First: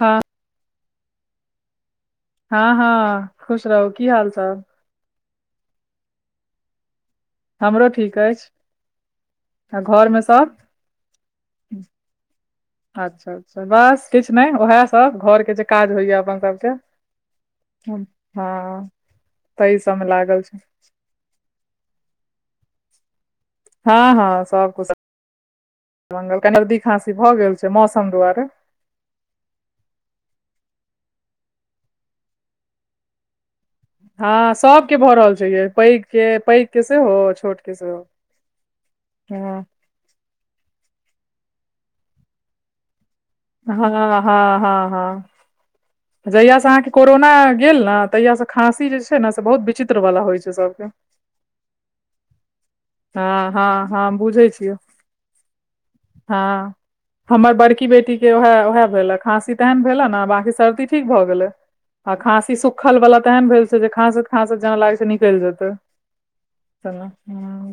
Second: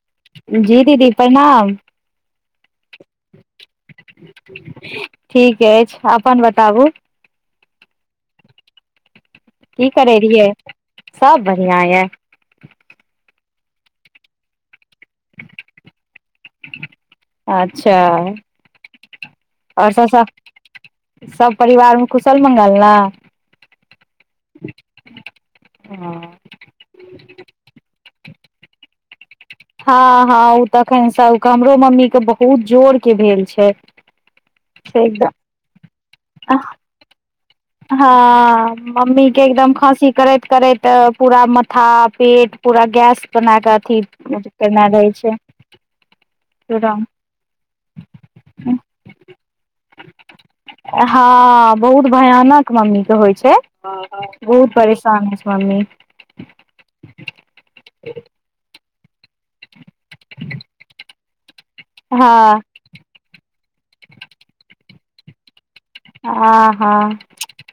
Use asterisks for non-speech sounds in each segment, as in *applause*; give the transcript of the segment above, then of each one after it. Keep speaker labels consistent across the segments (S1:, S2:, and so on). S1: हँ
S2: जी दीदी प्रणाम
S1: हँ हँ खुश रहू की हाल चाल
S2: ठीक अछि अपन बताबु
S1: हमरो ठीक अछि आ
S2: की
S1: घर
S2: करै
S1: मे
S2: रीयै
S1: सब
S2: सब बढ़िआं यऽ
S1: अच्छा अच्छा बस किछु नै उएह सब घर के जे काज होइया अपन सबके
S2: अच्छा
S1: हँ हँ, ताहि
S2: ओर
S1: सबमे
S2: सब
S1: लागल छै
S2: सभ परिवारमे कुशल मंगल ने
S1: हँ हँ सब कुशल
S2: हँ
S1: मंगल कनि सर्दी खाँसी भऽ गेल छै मौसम दुआरे
S2: हँ हँ ओ तखन सब हमरो मम्मी के बहुत जोर के भेल छै
S1: हँ सबके
S2: से
S1: भऽ
S2: एकदम
S1: रहल छै य पैघ के पैघ के सेहो छोट के सेहो
S2: हँ मम्मी के
S1: हँ
S2: एकदम खाँसी करैत करैत तऽ पूरा माथा पेट पूरा गैस बना के अथी
S1: हँ हँ हँ
S2: केने रहे
S1: हँ
S2: छै
S1: जहिया स अहाँके
S2: पूरा।
S1: कोरोना गेल ने तहिया से खांसी जे छै ने से बहुत विचित्र वाला होइ छै सबके
S2: हँ बहुत भयानक मम्मी के होइ
S1: हँ
S2: छै
S1: हँ हँ बुझै
S2: बहुत
S1: छियै
S2: परेशान होइ छै मम्मी
S1: हँ हमर बड़की बेटी के वएह वएह भेले खाँसी तेहन भेले ने बाँकी सब ठीक भए गेले आ
S2: हँ
S1: खाँसी सुखल वाला तऽ एहन भेल छै जे खांसत खासत जान लागे छै निकल जेत
S2: आ
S1: हं
S2: हँ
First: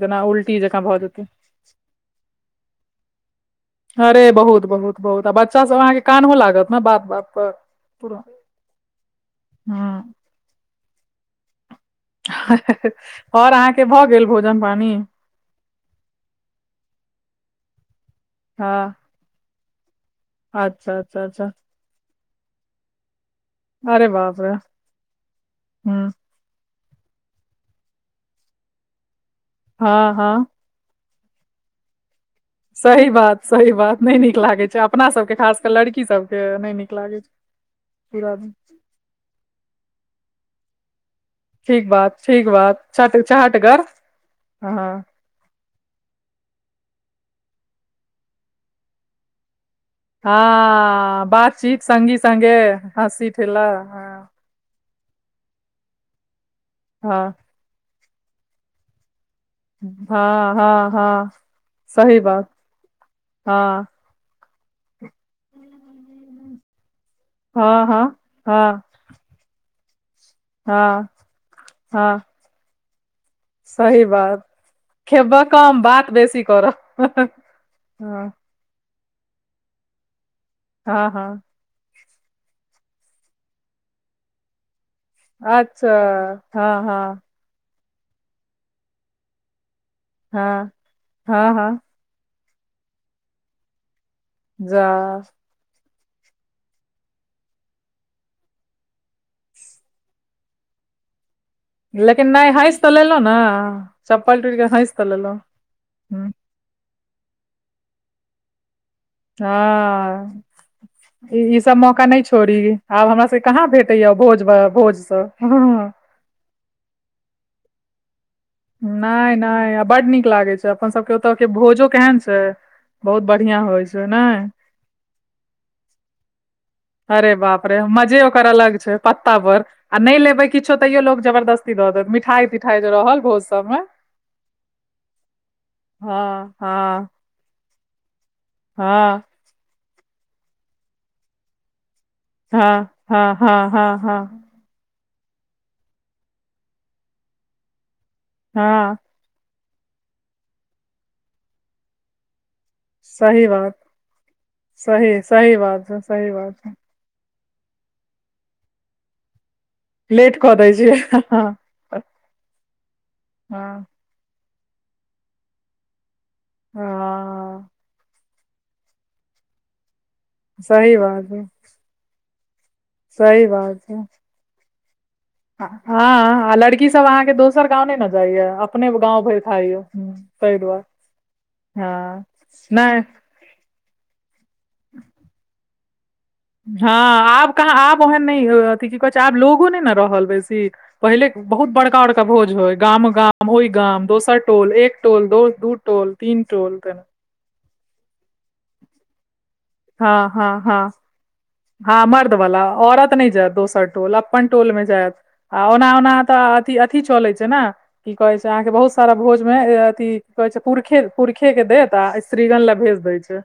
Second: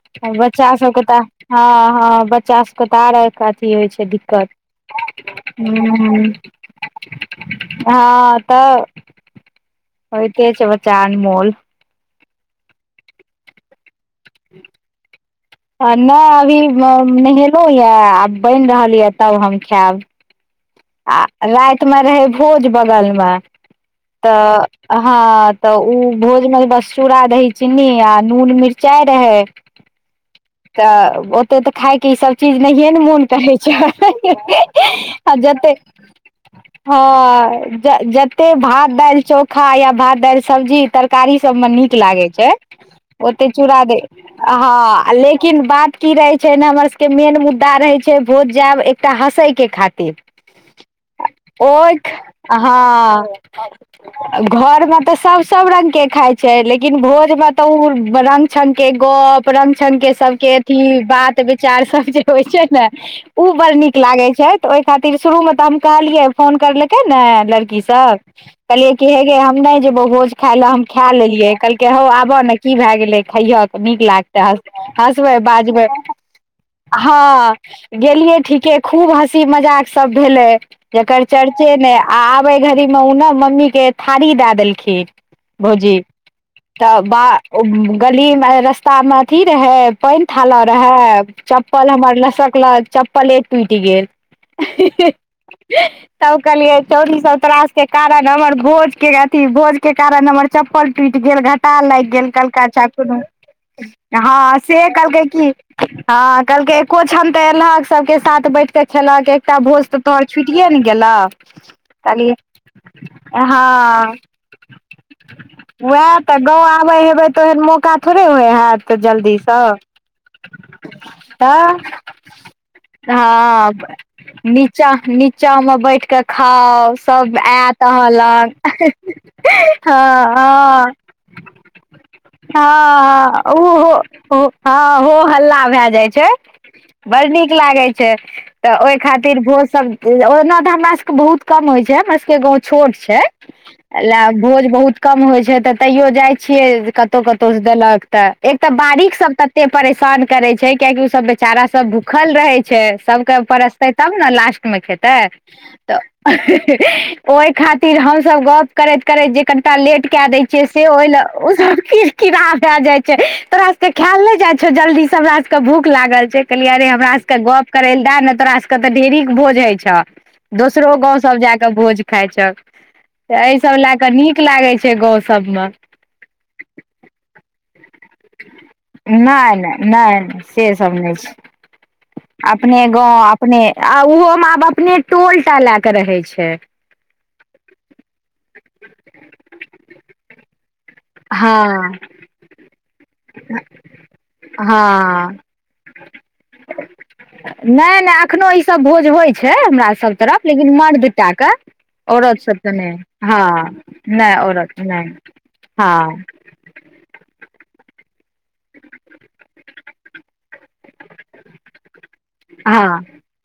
S1: जेना उल्टी
S2: बच्चा
S1: जकाँ भऽ
S2: सबके तऽ
S1: जेतै
S2: हँ हँ बच्चा सबके तऽ आ रहे होइ छै
S1: अरे
S2: दिक्कत
S1: बहुत बहुत बहुत आ बच्चा सब अहाँके
S2: हँ
S1: कानहो लागत ने बात बात पर पूरा
S2: हँ तऽ
S1: हँ
S2: होईते छै बच्चा अनमोल
S1: ओर अहाँके भऽ गेल भोजन पानी
S2: नहि अभी नहेलहु यऽ आब बइन
S1: हँ
S2: रहल यऽ तब हम खायब
S1: अच्छा
S2: आ
S1: अच्छा अच्छा
S2: राति में रहै भोज बगल मे
S1: अरे बाप रे
S2: तऽ हँ तऽ
S1: ह
S2: ओ भोज मे बस चूरा दही चिन्नी आ नून मिरचाइ रहै
S1: हँ हँ
S2: तऽ ओते तऽ खायके ई सब चीज नहि ने
S1: सही
S2: मोन
S1: बात
S2: करै
S1: सही
S2: छै
S1: बात नहि नीक लागै छै अपना सबके
S2: आ
S1: खास कऽ
S2: जते
S1: लड़की सबके नहि नीक लागै छै
S2: ह
S1: पूरा दिन
S2: जते भात दालि चोखा या भात दालि सब्जी तरकारी तिमन
S1: ठीक
S2: निक
S1: बात
S2: लगे
S1: ठीक
S2: छै
S1: बात चट
S2: अते
S1: चहटगर
S2: चुरा दाहि आ
S1: हँ
S2: हैं लेकिन बात की रहे छै ने हमर सबके मेन मुद्दा रहे छै भोज जैब एकटा हँसे के खातिर
S1: हँ बातचीत
S2: ओहि
S1: सगी सगे हँसी ठेल्ल
S2: घर मे तऽ सब सब रंग के खाइ छै लेकिन भोज
S1: हँ
S2: मे तउ रंग चंग के गप रंग छंग छ् के सब
S1: हँ हँ
S2: अथी
S1: हँ
S2: बात विचार सब
S1: सही
S2: जे होइ
S1: बात
S2: छै ने उ बड़
S1: हँ
S2: नीक लागे छै तऽ ओहि खातिर शुरूमे तऽ हम कहलियै फोन करलकै ने लड़की
S1: हँ हँ
S2: सब
S1: हँ
S2: कहलियै क हे गे हम नहि जेबो भोज खाय ले हम
S1: हँ
S2: खाय लेलियए कहलके हौ
S1: हँ
S2: आबऽ ने की भए गेले खैय नीक
S1: सही बात
S2: लागत बै
S1: खेबऽ कम
S2: बाजबै
S1: बात बेसी करऽ
S2: हँ गेलिय ठीके खूब हँसी मजाक सब भेले
S1: हँ
S2: जकर
S1: हँ
S2: चर्चा से नहि आ आबे घड़ी मे ओ ने मम्मी के थारी दए देलखिन
S1: अच्छा
S2: भोजी
S1: हँ
S2: तऽ
S1: हँ
S2: ब गली में रस्तामे अथी रहै पइन थाला
S1: हँ
S2: रहे
S1: हँ हँ
S2: चप्पल हमर लसक लऽ चप्पले टूटि गेल
S1: जा
S2: हे हा हा तब कहलियै छौरी सब तोरा सब के कारण हमर भोजके अथी भोजके कारण हमर चप्पल टूटि गेल ता लागि
S1: लेकिन
S2: गेल
S1: नहि
S2: कहलकइ
S1: हँसि
S2: अच्छा
S1: तऽ लेलहुँ
S2: कोनो
S1: ने चप्पल टूटि
S2: हँ
S1: कऽ
S2: से
S1: हँसि तऽ
S2: कहलकै
S1: लेलहुँ
S2: की हँ कहलकै एको क्षन त एलहक सबके साथ बैठ खेलक एकटा भोज तऽ तोहर छुटिए ने गेलह
S1: ई सब मौका नहि
S2: कनि
S1: छोड़ी आब हमरा सबके कहाँ भेटैया भो भोजसँ
S2: वएह तऽ गाँव आबे हेबे तऽ ओहन मौका थोड़े होय हयत
S1: नहि
S2: जल्दी तऽ
S1: नहि आ बड नीक लागे छै अपन सबके ओतऽ के
S2: तऽ
S1: भोजो केहन छै बहुत बढ़ियां
S2: हँ
S1: होइ छै ने
S2: नीचा नीचा में बैठ क खाउ
S1: अरे
S2: सब
S1: बाप रे
S2: एत आहा
S1: मजे ओकर
S2: लग
S1: अलग छै पत्ता पर
S2: ह
S1: आ नहि लेबै किछो
S2: ह
S1: तैयो लोग जबरदस्ती दऽ देत मिठाई तिठाई जे रहल भोज सब में
S2: ओ हँ हो हल्ला भए जाइ छै
S1: हँ हँ
S2: बड़ नीक लागै छै तऽ ओहि
S1: हँ
S2: खातिर भोज सब ओना तऽ हमरा सबके बहुत कम होइ छै हमरा सभके के गाँव
S1: हँ
S2: छोट छै
S1: हँ हँ हँ
S2: ल
S1: हँ
S2: भोज बहुत कम होय छै त तैयो जाय छिये कतहु कतौ से देलक ते एक तऽ
S1: हँ
S2: बारीश सब तते परेशान करे छै कियाकि उ सब बेचारा सब भूखल रहे छै छै सबके
S1: सही बात
S2: परसतै तब ने लास्टमे खेतै
S1: सही सही बात
S2: तऽ
S1: छै सही बात छै
S2: ओहि खातिर हमस गप करैत करैत जे कनिटा लेट क दय
S1: कऽ
S2: छियै
S1: दै
S2: से ओहि ल
S1: हँ
S2: ओ कीड़ भए जाय छै
S1: हँ
S2: तोरा खायल नहि जाइ छौ जल्दी से हमरा सब के भूख लागल छै कहलियै रे हमरा सब के
S1: हँ
S2: गप करे ल दए ने तोरा सब के तऽ ढेरिक भोज हय छ दोसरो
S1: सही
S2: गांव
S1: बात
S2: सब
S1: है
S2: जायाक भोज खााय छ तऽ
S1: सही
S2: एहि सब
S1: बात
S2: लए
S1: है
S2: कऽ नीक लागै छै गौ सबमे
S1: हँ आ लड़की सब अहाँ के दोसर गांव ने अपने गांव धरि
S2: नहि
S1: खाय
S2: नहि नहि नहि से गाँंव अपने आ ओहो में आब अपने टोल टा लय के रहे छै
S1: हँ आब कहाँ आब ओहन नहि अथि की कहै छै आब लोगो नहि ने रहल बेसी पहिले बहुत
S2: हँ
S1: बड़का बड़का भोज होय गाम गाम होइ गाम दोसर टोल एक
S2: हँ
S1: टोल दो दू ोल तीन टोल त
S2: नहि नहि एखनो ईसभ भोज होइत छै हमर सभ
S1: हँ
S2: तरफ
S1: हँ
S2: लेकिन
S1: हँ
S2: मर्द टाक
S1: हँ मर्द वला औरत नहि जायत दोसर टोल
S2: नहि
S1: अपन टोल
S2: औरत
S1: मे जायत
S2: नहि
S1: आ ओना ओना
S2: हँ
S1: तऽ अ अथी चलैत छै ने की कहैत छै अहाँके बहुत सारा भोजमे अथि की कहैत छै पुरखे पुरखेके देत आ श्रीगण ले भेज
S2: हँ
S1: देय छै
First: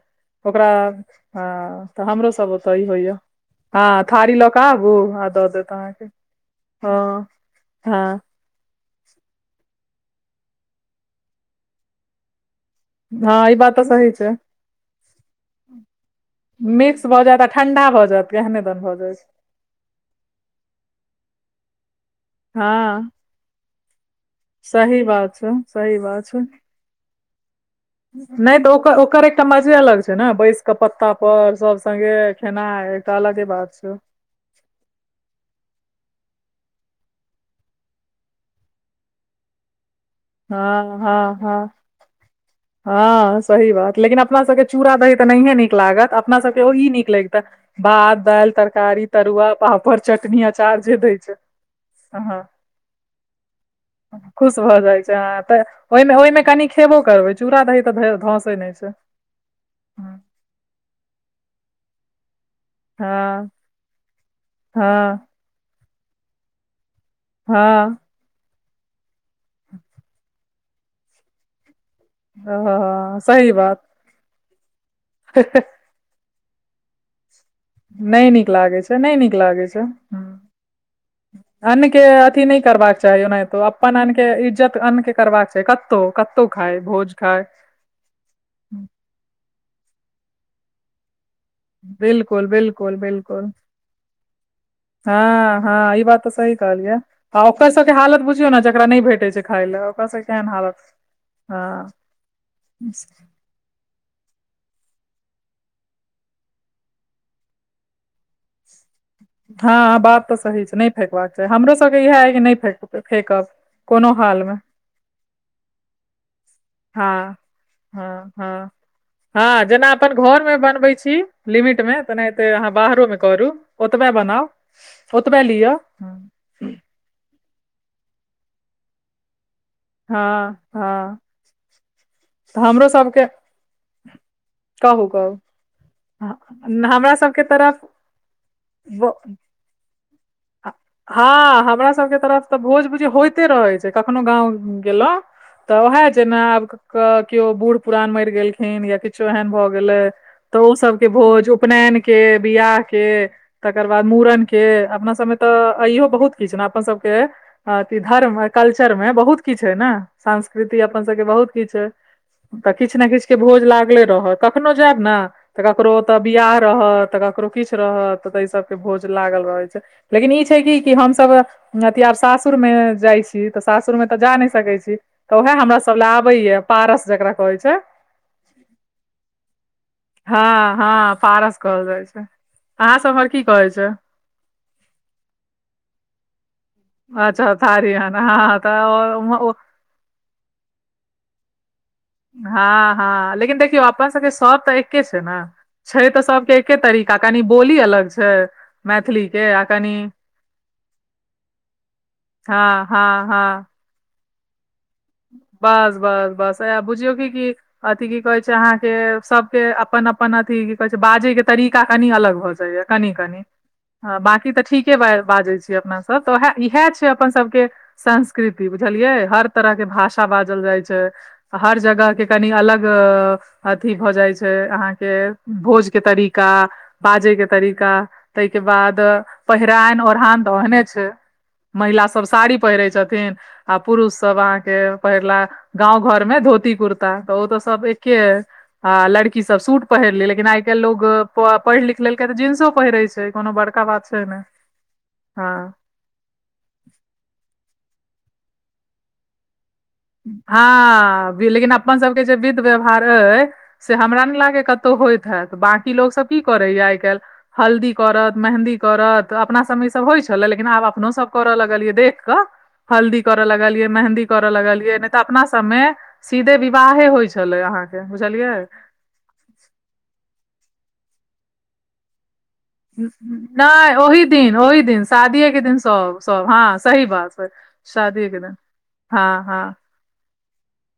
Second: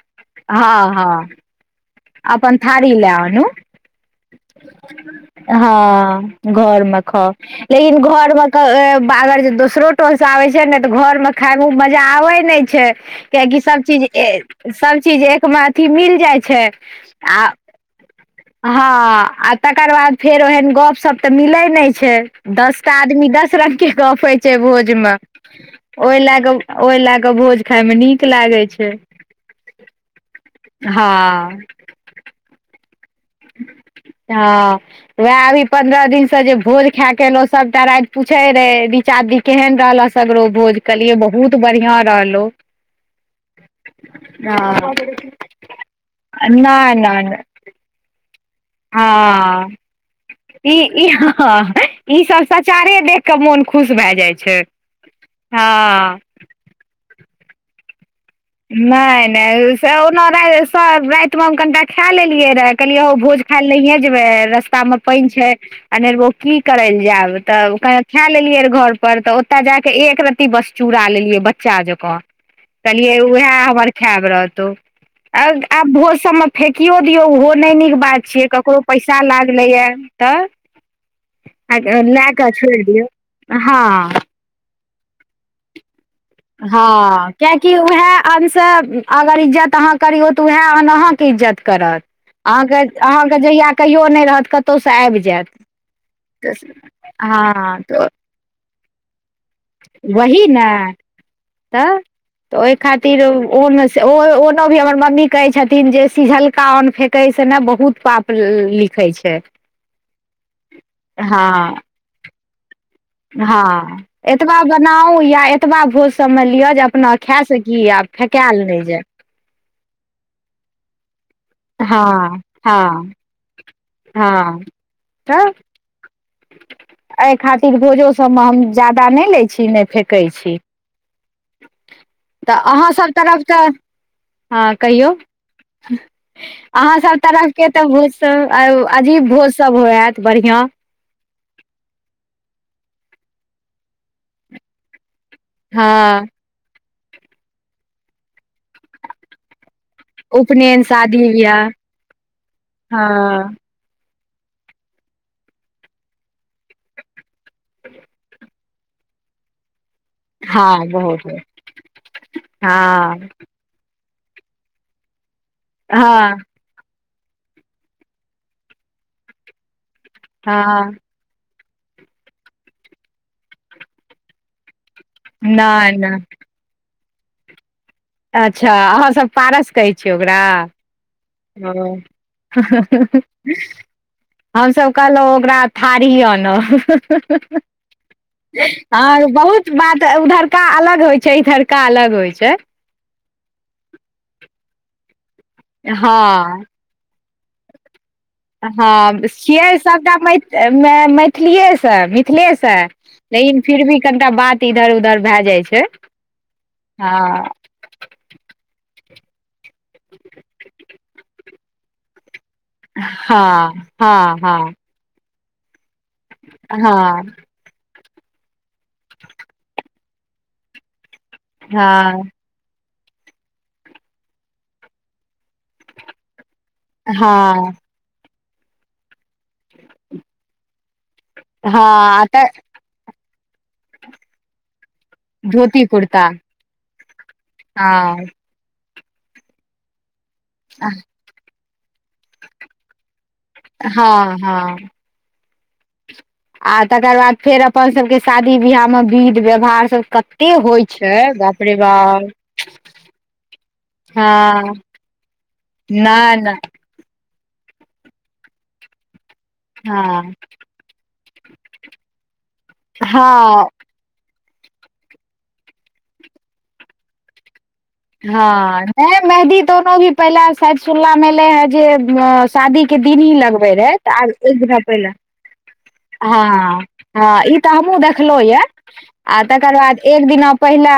S1: ओकरा
S2: हँ हँ
S1: तऽ हमरो सब
S2: अपन
S1: ओतऽ ई
S2: थारी ले
S1: होइया
S2: आनू
S1: हँ थारी लऽ कऽ आबू आ दऽ देत अहाँके
S2: हँ घर मे खा
S1: हँ
S2: लेकिन
S1: हँ
S2: घर घर मे अगर जे दोसरो टोल से आबे छै ने ते घर में खाय मे मजा आवे ने छै
S1: हँ ई
S2: कियकि
S1: बात
S2: सब
S1: तऽ
S2: चीज
S1: सही छै
S2: सब चीज एकमे अथिी मिल जाइ छै
S1: मिक्स भऽ जात आ ठंडा भ जायत केहने दन
S2: हँ
S1: भऽ जाय छै
S2: आ तकर बाद फेर ओहन गपशप तऽ मिलैत नहि छै दस
S1: हँ
S2: टाणआदमी दस रंग के गपे छै भोज
S1: सही
S2: में
S1: बात छै सही
S2: ओहि
S1: बात
S2: लए
S1: छै
S2: क ओहि ले क भोज खााय मे नीक लागे छै
S1: एक मजे अलग छ ने बैस क
S2: हँ
S1: पत्ता पर सब संगे खेना एकटा अलगे बात छै
S2: हँ *unintelligible* वएह अभी पन्द्रह दिनसँ जे भोज खा केलहु सभटा राति पूछे रहे रिचादी केहन रहल सगरो भोज
S1: हँ
S2: केलियै
S1: हँ
S2: बहुत
S1: हँ
S2: बढ़िआँ रहलौ
S1: हँ सही बात लेकिन अपनासभके चूड़ा दही तऽ नहियए नीक लागत अपना सभके ओही
S2: नहि
S1: नीक
S2: नहि
S1: लगतै
S2: नहि
S1: भात दालि तर कारी तरुआ
S2: हँ
S1: पापड़ चटनी
S2: ई
S1: अचार जे
S2: ई
S1: दै छै
S2: हँ ई
S1: ह
S2: सब सचारे देख कऽ मोन खुश भए जाइ
S1: खुश
S2: छै
S1: भऽ जाइत छै अ तऽ ओहिमे
S2: हँ
S1: ओहिमे कनि खेबो करबै चूड़ा दही त धस
S2: नहि नहि से ओना रातिमे हम कनिटा खा लेलियै राति कहलियै ओ भोज खाय ले नहियए जेबे रस्ता मे
S1: हँ
S2: पानि छै अनेरगो की कर ल जायब तब क
S1: हँ
S2: खा लेलियै र घर पर तऽ ओतय जायाक एक र्ती बस चूड़ लेलियै बच्चा जका
S1: आहा आआ
S2: आब भोजन सब म फेकियो दियौ ओहो नहि नीक बात
S1: नहि
S2: छियै
S1: नीक
S2: ककरो
S1: लागै छै नहि
S2: पैसा
S1: नीक लागै
S2: लागलैया
S1: छै
S2: तऽ ह *unintelligible*
S1: अन्न के अथी नहि करबाक चाही ओनाहितो अपन
S2: हँ
S1: अन्ने इज्जत अन्न के करबाक चाही कत कतौ खाय भोज खाय
S2: किआकि उएह अन से अगर इज्जत अहाँ करियऔ तऽ उएह अन अहा के इज्जत करत
S1: बिल्कुल
S2: अके
S1: बिल्कुल
S2: अहाँके
S1: बिल्कुल
S2: जहिया कहियो नहि रहत कतहुसँ आबि जायत
S1: हँ हँ ई बात तऽ सही कहलियै आ ओकर
S2: हँ
S1: सबके
S2: तऽ
S1: हालत बुझियौ ने जेकरा नहि भेटे छै खाय लए ओकर सब
S2: वही
S1: केहन
S2: ने
S1: हालत
S2: तऽ
S1: हँ
S2: ओहि खातिर ओ से ओ ओना भी हमर मम्मी कहै छथिन जे सिझलका अन्न फेकैसँ ने बहुत पाप लिखै छ
S1: हँ बात तऽ सही छै नहि फेकबाक छाही हमरो
S2: हँ
S1: सबके इएह है कि नहि फेक त फेकब कोनो हाल मे
S2: नाउ या एतबा भोज सब मे लिअ जे अपना
S1: हँ
S2: खाय सकी य
S1: हँ
S2: फेकायल
S1: हँ
S2: ने जाय
S1: हँ जेना अपन घर में बनबै छी लिमिट में
S2: हँ
S1: तेनाहिते अहाँ बाहरो
S2: हँ
S1: मे करू ओतबे बनाउ
S2: हँ
S1: ओतबे
S2: तऽ
S1: लिअ
S2: एहि खातिर भोजो सब में हम ज्यदा नहि ले छी ने
S1: हँ हँ
S2: तऽ अहाँसब तरफसँ हँ
S1: कहू
S2: कहियौ
S1: कहू हाँ,
S2: अहाँ
S1: हमरा
S2: सब
S1: सबके
S2: तरफके तऽ
S1: तरफ
S2: भोज सब अजीब भोज सब होयत बढ़िआंँ
S1: हँ हमरा सबके तरफ तऽ भोज ब‌ुजीय‌उ होयइते रहै छै कखनो गाँंव गेलहु तऽ
S2: हँ
S1: उएह छै ने आब केओ बूढ़ पुरान मरि गेलखिन या किछु गेल त
S2: उपनयन
S1: भ
S2: शादी बियाह
S1: बि
S2: हँ
S1: ओकर बाद मूड़न के अपना सबमे तऽ अइयो बहुत किछु ने अपन सबके अथ धर्म कल्चर मे बहुत किछु हय ने संस्कृति अपन सबके बहुत किछु ह तऽ किछु ने किछ
S2: हँ
S1: के भोज लागले रहत कखनो जायब ने तऽ ककरोऽ ब
S2: हँ
S1: रहत त ककरो किछु रहत त इ सबके भोज लागल रहैत छै लेकिन ई छै कि
S2: हँ
S1: कि हमस अथी आब सासुर मे जाइ छी तऽ सासुर मे तऽ जा नहि सकै छी तऽ ओएहे हमरा सब
S2: नहि
S1: लए
S2: नहि
S1: आबैए पारस जकरा कहै छै
S2: अच्छा अहाँसब पारस कहै छियै ओकरा
S1: हँ हँ पारस
S2: ओ
S1: कहल जाइ छै अहाँ सब उम्हर की कहै छै
S2: हमसब कहलहुँ ओकरा थारी अन
S1: अच्छा थारी हन, हँ
S2: आर
S1: तऽ
S2: बहुत बात उधरका अलग होय छै इधरका अलग होइ छै
S1: हँ हँ लेकिन देखियौ अपना सबके सब तऽ एके छै ने छै तऽ
S2: हँ
S1: सबके एके तरीका काकनी बोली अलग छै
S2: हँ
S1: मैथिली के आ
S2: छियै
S1: कनि
S2: सभटा मै मैथिलिएसँ मिथिलेसँ
S1: हँ हँ
S2: लेकिन
S1: हँ
S2: फिर भी कनिटा बात इधर उधर भए जाइ छै
S1: बस बस बस अ बुझियौ कि
S2: हँ
S1: कि अथि की कहै छै अहाँ के सबके अपन अपन अथि की कहै छै बाजे के तरीका कनि अलग भऽ जाय यौ कनि कनि
S2: हँ हँ
S1: बाकि
S2: हँ
S1: ठीक के बाजै छी अपना सब त इएह छै अपन
S2: हँ
S1: सबके संस्कृति बुझलियै हर तरह के भाषा बाजल जाइ छै हर जगह के
S2: हँ
S1: कनि अलग अथी भऽ जाइ छै अहाँके भोज के तरीका बाजे के
S2: हँ
S1: तरीका तहिके बाद पहिरायन ओढ़हान तऽ ओहने छै
S2: हँ
S1: महिला सब
S2: आ तऽ
S1: साड़ी पहिरै छथिन आ पुरुषसभ अहाँके पहिरला
S2: धोती
S1: गाँंव घर
S2: कुर्ता
S1: में धोती कुर्ता तऽ ओ तऽ सब एके
S2: हँ
S1: ह आ लड़की सब सूट पहिरले लेकिन आइ कल लो पढ़ लिख लेलकै तऽ जींसो पहिरे छै कोनो बड़
S2: हँ हँ
S1: *unintelligible*
S2: आ तकर बाद फेर अपन सबके शादी बियाह में विध व्यवहार सब कते होइ छै
S1: हँ
S2: बाप
S1: लेकिन
S2: रे
S1: अपन
S2: बाप
S1: सबके जे विध व्यवहार अ से हमरा ने लागे
S2: हँ
S1: कत त होइत हैत बकी लोक सब
S2: नहि
S1: की
S2: नहि
S1: करैया आइ काल्हि हल्दी करत मेंहदी करत त अपना सब ई सब होइ
S2: हँ
S1: छल लेकिन आब अपनो सब करऽ लगलियै देख कऽ हल्दी करऽ
S2: हँ
S1: लगलियै मेंहदी करऽ लगलियै ने तऽ अपना सब में सीधे विवाहे होइ छले अहा
S2: हँ नहि मेहदी दोनो भी पहिले साद सुल्ला एले हे जे शादी के
S1: न-
S2: दिन ही लगबे
S1: नहि
S2: रहै तऽ
S1: ओहि
S2: आब एक दिन
S1: ओहि
S2: पहिले
S1: शादिये के दिन सब सब
S2: हँ
S1: सही बात है,
S2: त हमहुँ
S1: शादिये के
S2: देखलहु
S1: दिन
S2: ये
S1: हँ
S2: आ
S1: हँ
S2: तकर बाद एक दिन पहिले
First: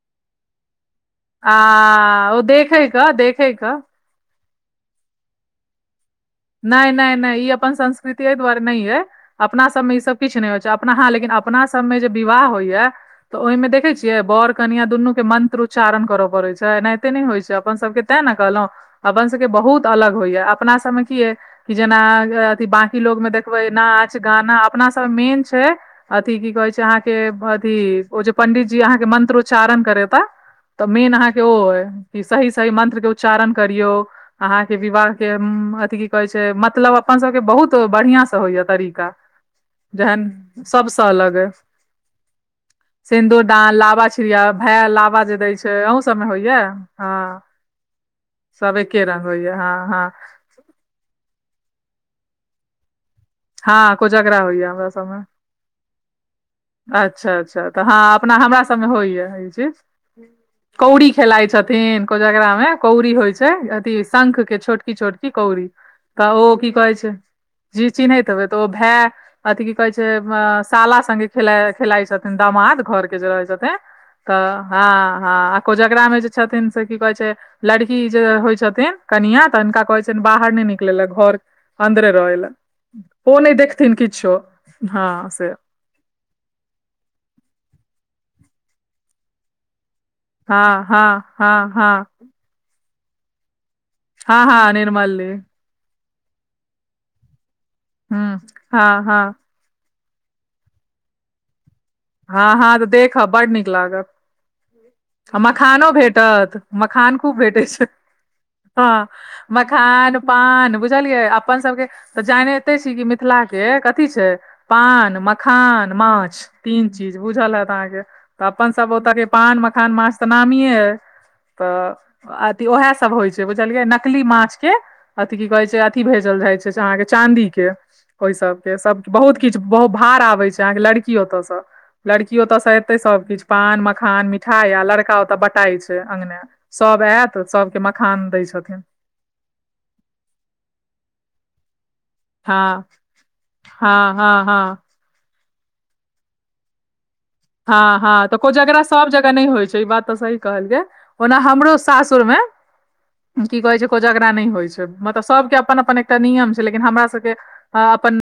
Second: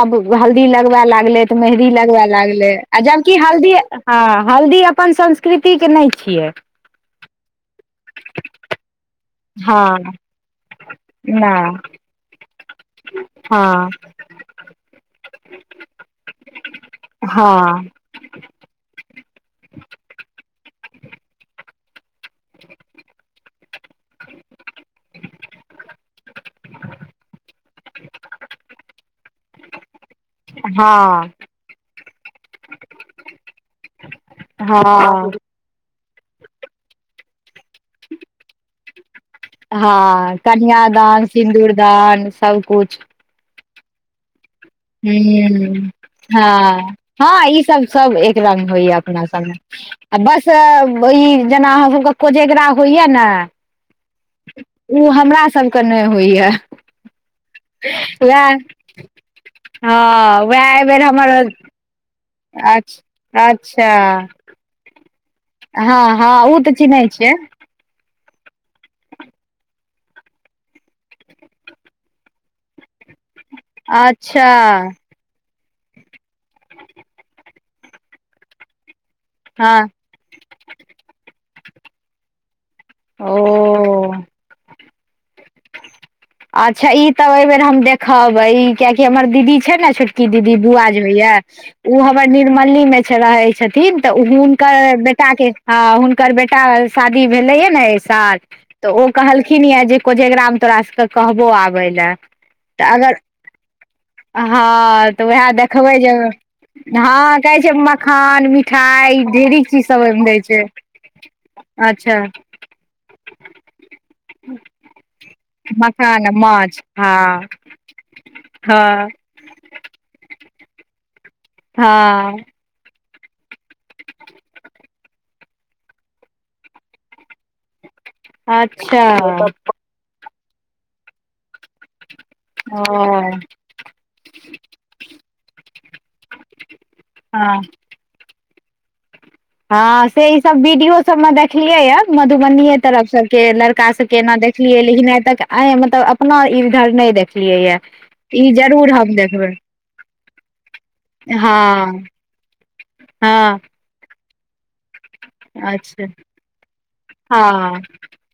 S2: आब हल्दी लगबै लागलै
S1: आ
S2: तऽ मेहदी लगबै
S1: ओ
S2: लागलै
S1: देखै
S2: आ
S1: कऽ
S2: जबकि
S1: देखै कऽ
S2: हल्दी ह हल्दी अपन संस्कृतिके नहि छियै
S1: नहि नहि नहि ई अपन संस्कृति एहि द्वारे नहि है अपना सभमे
S2: हँ
S1: ईसभ किछु नहि होइ छै अपना ह लेकिन
S2: नहि
S1: अपना सभमे जे विवाह होइए तऽ ओहिमें
S2: हँ
S1: देखै छियै बर कनिया दुनू के मंत्रोच्चारण करय पड़ैत छै एनाहिते नहि होइ छै अपन
S2: हँ
S1: सबके ते ने कहलहुं अपन सबके बहुत अलग होइया अपना सबमे कि जेना अथ बकी लोग में देखबै नाच गाना अपना सब मेन छै अथि की कहै छै अहाँके अथी ओ जे पंडित जी अहाँके मंत्रोच्चारण करेता तऽ मेन
S2: हँ
S1: अहाँके ओ अइ कि सही सही मंत्र के उच्चारण करियौ अहाँके विवाह के
S2: हँ
S1: की कहै छै मतलब अपन सभके बहुत बढ़िआँसँ होइएा तरीका जहन
S2: हँ
S1: सबसँ
S2: कन्यादान सिन्दूरदान सबकुछ
S1: सिन्दुर दान लाबा छिड़िया भाय
S2: हु
S1: लाबा जे दै छै अहूँ सबमे होइया
S2: हँ हँ ई सब सब रंग
S1: सब
S2: होइए
S1: एके रंग
S2: अपना साभ
S1: होइया हँ हँ
S2: बस से ई जेना अहाँ सबके कोजेगरा होइया ने
S1: हँ कोजगरा होइया हमरा सबमे
S2: कने होइए
S1: अच्छा अच्छा तऽ हँ अपना हमरा सभमे होइया ई चीज
S2: हँ वएह एहि बेेर
S1: कौड़ी
S2: हमर
S1: खेलइ छथिन जकरा में
S2: अछ
S1: कौड़ी होइ छै
S2: अच्छा
S1: अथी शंख के छोटकी छोटकी की कौड़ी
S2: हँ
S1: त
S2: हँ
S1: ओ की
S2: तऽ
S1: कह
S2: चिन्है
S1: छै
S2: छियै
S1: जी चिन्हैत हब तऽ ओ भाय अथि की कहै छै अ साला से खेल खेलाइ छथिन दामाद घर के जे रहै छथिन
S2: अच्छा
S1: तऽ हँ ह आ कोजगरा में जे छथिन से की कहे छै लड़की जे होय छथिन कनिया तऽ
S2: हँ
S1: हुनका कहे छै बाहर नहि निकले ला घर अन्दरे रहै ला ओ नहि देखथिन किछु हँ से
S2: अच्छा ई तऽ एहिबर हम देखबै कियकि हमर दीदी छै ने क दीदी
S1: हँ
S2: बुआ जे
S1: हँ
S2: होइ या
S1: हँ हँ
S2: ओ हमर निर्मली मे छै रहै छथिन तऽ
S1: हँ हँ
S2: हुनकर
S1: निर्मली
S2: बेटा के हुनकर बेटा शादी भेलैय ने
S1: हूँ
S2: सार तऽ
S1: हँ
S2: ओ
S1: हँ
S2: कहलखिन ये जे कोजगरा मे तोरा सबके कहबो आबे ले
S1: हँ हँ तऽ देखा बड नीक लागत
S2: हँ तऽ
S1: आ
S2: उएह
S1: मखानो
S2: देखबै जे
S1: भेटत मखान खूब
S2: हँ कहै
S1: भेटै छै
S2: मखान
S1: हँ
S2: मिठाई ढेरी चीज सब
S1: मखान
S2: ओहिमे दै छै
S1: पान बुझलियै अपन सबके
S2: अच्छा
S1: तऽ जाने ते छी कि मिथिला के कथी छै पान मखान माछ तीन चीज बुझल हत अहाँके तऽ अपन सब
S2: हँ
S1: ओतऽ के पान मखान माछ तऽ नामिये य
S2: हँ
S1: त ओएह सब होइ छै बुझलियै नकली माछ के अथि की कहै छै अथि भेजल जाइत छै से अहाँके चाँदीके ओहि सभके
S2: अच्छा
S1: सभ बहुत किछु बहुत भार आबै छै अहाँके लड़की ओतयसँ लड़कियोतऽ से
S2: ओ
S1: ऐते सब कििछु पान मखान मिठाई आ लड़का ओतऽ बटाई छै अंगगने सब आयत
S2: हँ
S1: सभके मखान दै छथिन
S2: हँ से ई सब वीडियो सब मे देखलियै या
S1: हँ
S2: मधुबनीे तरफ सब के लड़का सब
S1: हँ
S2: के
S1: हँ
S2: एना देखलियै
S1: हँ
S2: लेकिन आ तक आ मतलब अपना ईधर नहि देख
S1: हँ हँ तऽ कोजगरा सब जगह नहि
S2: देखबै
S1: होइ छै ई बात तऽ सही कहल ग ओना हमरो
S2: हँ
S1: सासुरमे
S2: हँ
S1: कोजगड़ा नहि होइ छै मतलब सबके अपन अपन
S2: अच्छा
S1: एकटा नियम छै लेकिन हमरा सबके
S2: हँ
S1: अपन